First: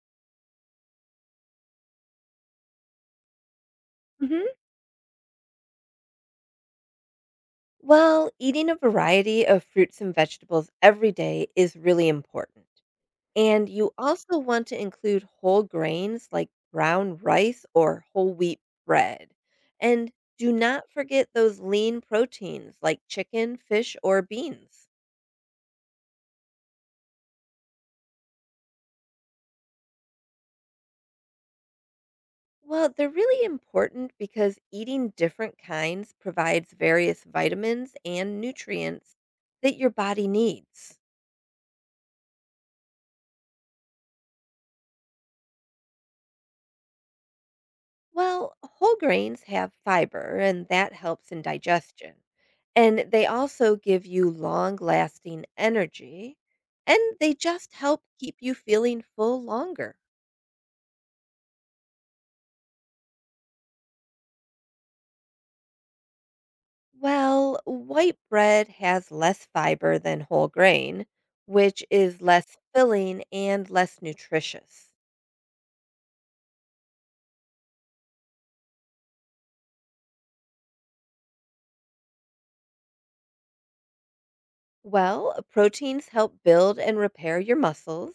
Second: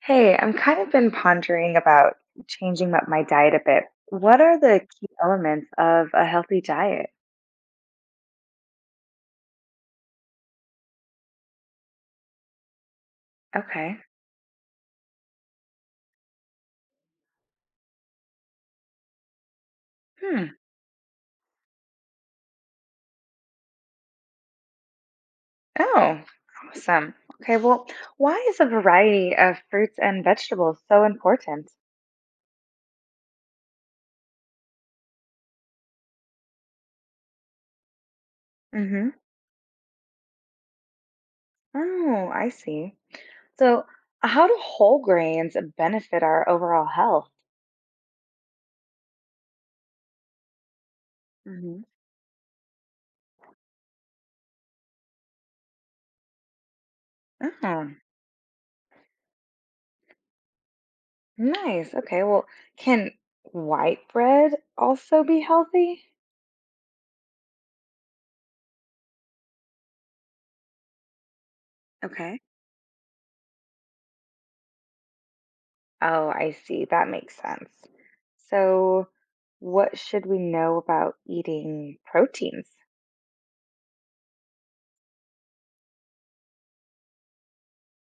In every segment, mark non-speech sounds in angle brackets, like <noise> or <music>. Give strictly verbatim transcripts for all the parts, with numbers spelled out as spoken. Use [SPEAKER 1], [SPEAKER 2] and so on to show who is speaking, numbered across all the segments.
[SPEAKER 1] Hey, I'm kind of been pondering about changing up my diet a bit. What
[SPEAKER 2] hmm
[SPEAKER 1] are the key elements of a healthy diet?
[SPEAKER 2] Well, eating a variety of fruits and vegetables every day is really important. And you
[SPEAKER 1] Okay.
[SPEAKER 2] also want to include whole grains like brown rice or whole wheat bread. And do
[SPEAKER 1] Hmm.
[SPEAKER 2] not forget those lean proteins like chicken, fish, or beans.
[SPEAKER 1] Oh, awesome. Okay, well, why is a variety of fruits and vegetables so important?
[SPEAKER 2] Well, they're really important because eating different kinds provides various vitamins and
[SPEAKER 1] Mm-hmm.
[SPEAKER 2] nutrients that your body needs.
[SPEAKER 1] Oh, I see. So, how do whole grains benefit our overall health?
[SPEAKER 2] Well, whole grains have fiber, and that helps in
[SPEAKER 1] Mm-hmm.
[SPEAKER 2] digestion. And they also give you long lasting energy, and they just
[SPEAKER 1] Oh,
[SPEAKER 2] help keep you feeling full longer.
[SPEAKER 1] nice. Okay, well, can white bread also be healthy?
[SPEAKER 2] Well, white bread has less fiber than whole grain, which is
[SPEAKER 1] Okay.
[SPEAKER 2] less filling and less nutritious.
[SPEAKER 1] Oh, I see. That makes sense. So, what should we know about eating proteins?
[SPEAKER 2] Well, proteins help build and repair your muscles.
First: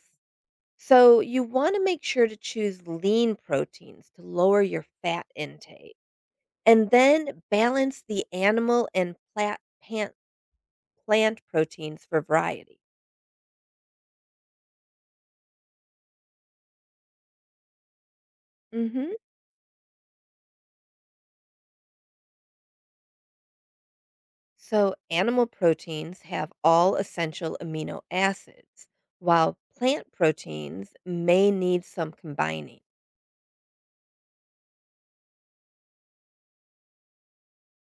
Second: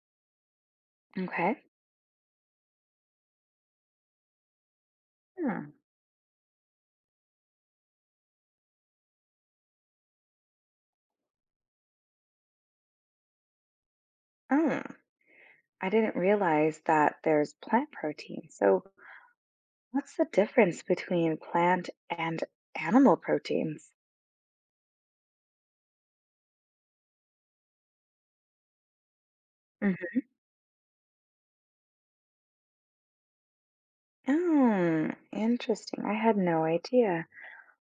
[SPEAKER 2] So, you
[SPEAKER 1] Okay.
[SPEAKER 2] want to make sure to choose lean proteins to lower your fat
[SPEAKER 1] Hmm.
[SPEAKER 2] intake. And then balance the animal and plat pant plant proteins for variety.
[SPEAKER 1] Oh, I didn't realize that there's plant protein. So,
[SPEAKER 2] Mhm.
[SPEAKER 1] what's the difference between plant and animal proteins?
[SPEAKER 2] So, animal proteins have all essential amino acids, while plant
[SPEAKER 1] Mhm.
[SPEAKER 2] proteins may need some combining.
[SPEAKER 1] Oh, interesting. I had no idea.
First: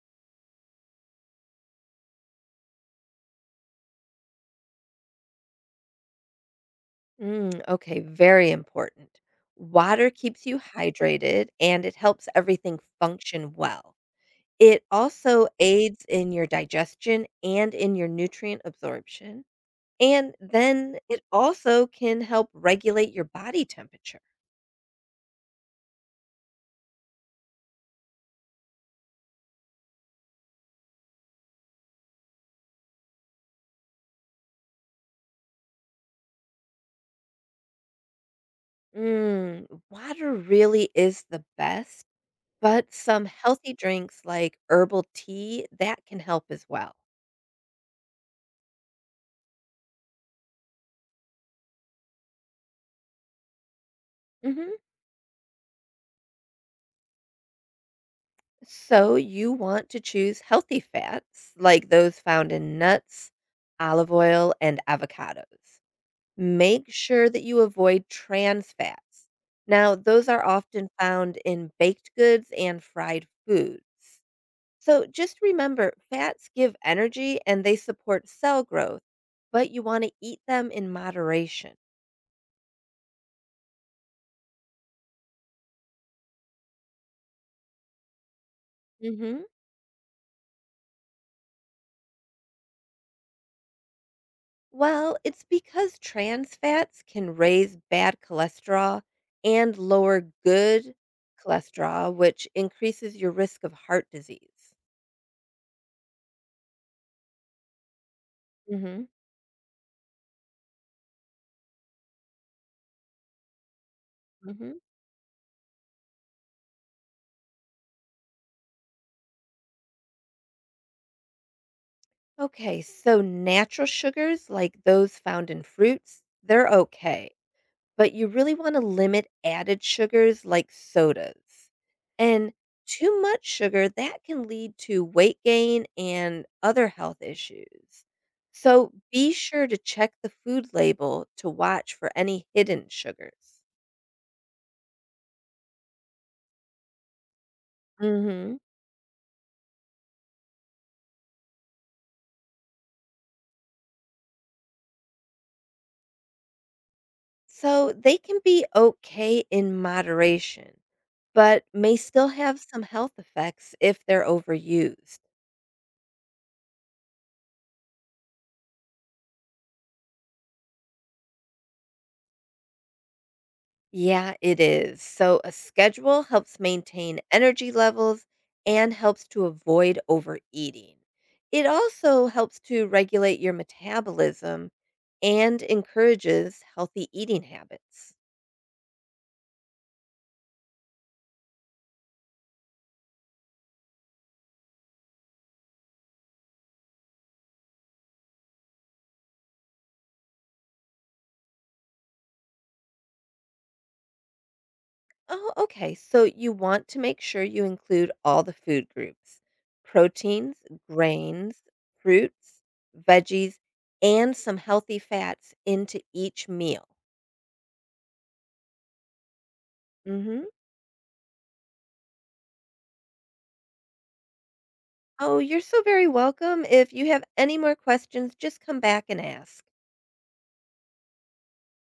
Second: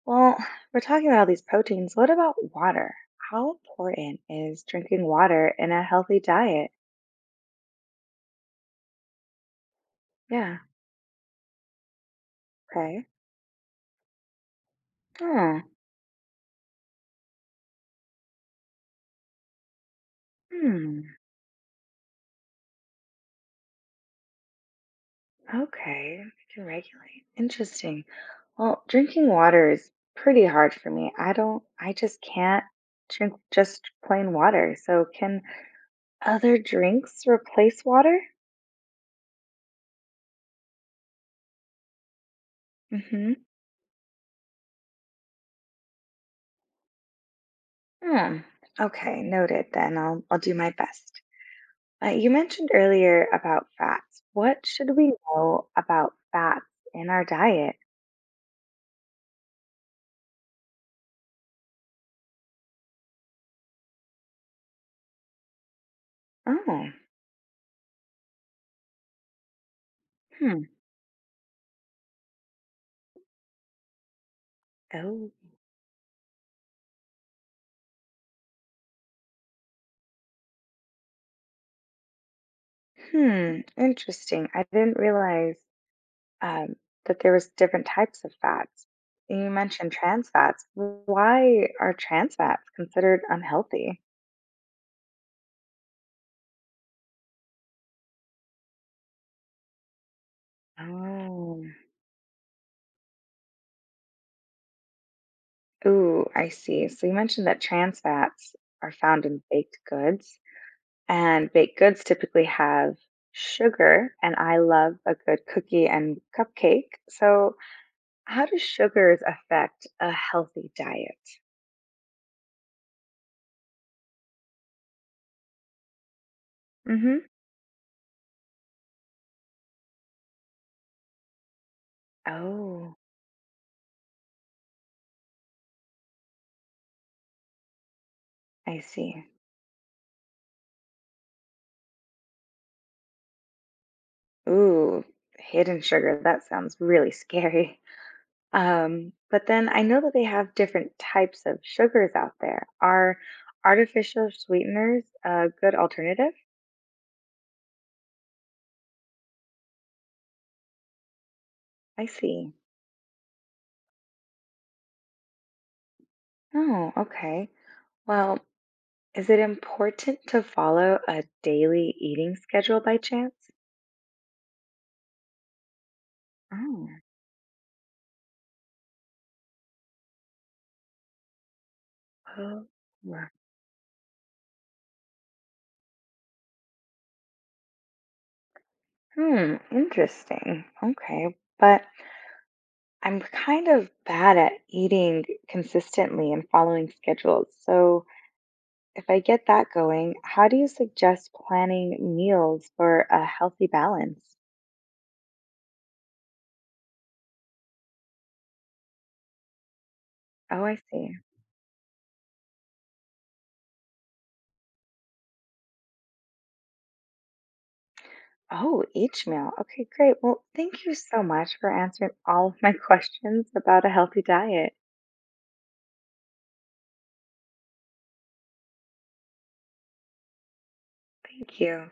[SPEAKER 1] Well, <sighs> we're talking about all these proteins. What about water? How important is drinking water in a healthy diet?
[SPEAKER 2] Mm, okay, very important. Water keeps
[SPEAKER 1] Yeah.
[SPEAKER 2] you hydrated and it helps everything
[SPEAKER 1] Okay.
[SPEAKER 2] function well. It also
[SPEAKER 1] Oh,
[SPEAKER 2] aids in your digestion and in your nutrient absorption. And then
[SPEAKER 1] hmm.
[SPEAKER 2] it also can help regulate your body temperature.
[SPEAKER 1] Okay, I can regulate. Interesting. Well, drinking water is pretty hard for me. I don't, I just can't drink just plain water. So, can other drinks replace water?
[SPEAKER 2] Mm, water really is the best, but some
[SPEAKER 1] Mm-hmm.
[SPEAKER 2] healthy drinks like herbal tea, that can help as well.
[SPEAKER 1] Hmm. Okay, noted then. I'll, I'll do my best. Uh, you mentioned earlier about fats. What
[SPEAKER 2] hmm
[SPEAKER 1] should we know about fats in our diet?
[SPEAKER 2] So you want to choose healthy fats like those found in nuts, olive oil, and avocados.
[SPEAKER 1] Oh,
[SPEAKER 2] Make sure that you avoid trans fats. Now, those are
[SPEAKER 1] hmm.
[SPEAKER 2] often found in baked goods and fried foods. So
[SPEAKER 1] Oh,
[SPEAKER 2] just remember fats give energy and they support cell growth, but you want to eat them in moderation.
[SPEAKER 1] hmm. Interesting. I didn't realize. um, that there was different types of fats.
[SPEAKER 2] hmm
[SPEAKER 1] You mentioned trans fats. Why are trans fats considered unhealthy?
[SPEAKER 2] Well, it's because trans fats can raise bad cholesterol and lower good
[SPEAKER 1] Oh,
[SPEAKER 2] cholesterol, which increases your risk of heart disease.
[SPEAKER 1] ooh, I see. So you mentioned that trans fats are
[SPEAKER 2] hmm
[SPEAKER 1] found in baked goods, and baked goods typically have sugar, and I
[SPEAKER 2] hmm
[SPEAKER 1] love a good cookie and cupcake. So how do sugars affect a healthy diet?
[SPEAKER 2] Okay, so natural sugars like those found in fruits, they're
[SPEAKER 1] Mm-hmm.
[SPEAKER 2] okay. But you really wanna limit added sugars like sodas. And
[SPEAKER 1] Oh,
[SPEAKER 2] too much sugar, that can lead to weight gain and other health issues.
[SPEAKER 1] I
[SPEAKER 2] So
[SPEAKER 1] see.
[SPEAKER 2] be sure to check the food label to watch for any hidden sugars.
[SPEAKER 1] Ooh, hidden sugar. That sounds really scary.
[SPEAKER 2] Mhm.
[SPEAKER 1] Um, but then I know that they have different types of sugars out there. Are artificial sweeteners a good alternative?
[SPEAKER 2] So they can be okay in moderation, but may
[SPEAKER 1] I
[SPEAKER 2] still
[SPEAKER 1] see.
[SPEAKER 2] have some health effects if they're overused.
[SPEAKER 1] Oh, okay. Well, is it important to follow a daily eating schedule by chance?
[SPEAKER 2] Yeah, it is. So a schedule helps
[SPEAKER 1] Oh,
[SPEAKER 2] maintain energy levels and helps to avoid overeating. It also helps
[SPEAKER 1] well,
[SPEAKER 2] to
[SPEAKER 1] yeah.
[SPEAKER 2] regulate your metabolism and encourages healthy eating habits.
[SPEAKER 1] Hmm, interesting. Okay. But I'm kind of bad at eating consistently and following schedules. So, if I get that going, how do you suggest planning meals for a healthy balance?
[SPEAKER 2] Oh, okay. So you want to make sure you include all the food groups,
[SPEAKER 1] Oh,
[SPEAKER 2] proteins,
[SPEAKER 1] I see.
[SPEAKER 2] grains, fruits, veggies, and some healthy fats into each meal.
[SPEAKER 1] Oh, each meal. Okay, great.
[SPEAKER 2] hmm
[SPEAKER 1] Well, thank you so much for answering all of my <laughs> questions about a healthy diet.
[SPEAKER 2] Oh, you're so very welcome. If you have any more questions, just come back and ask.
[SPEAKER 1] Thank you.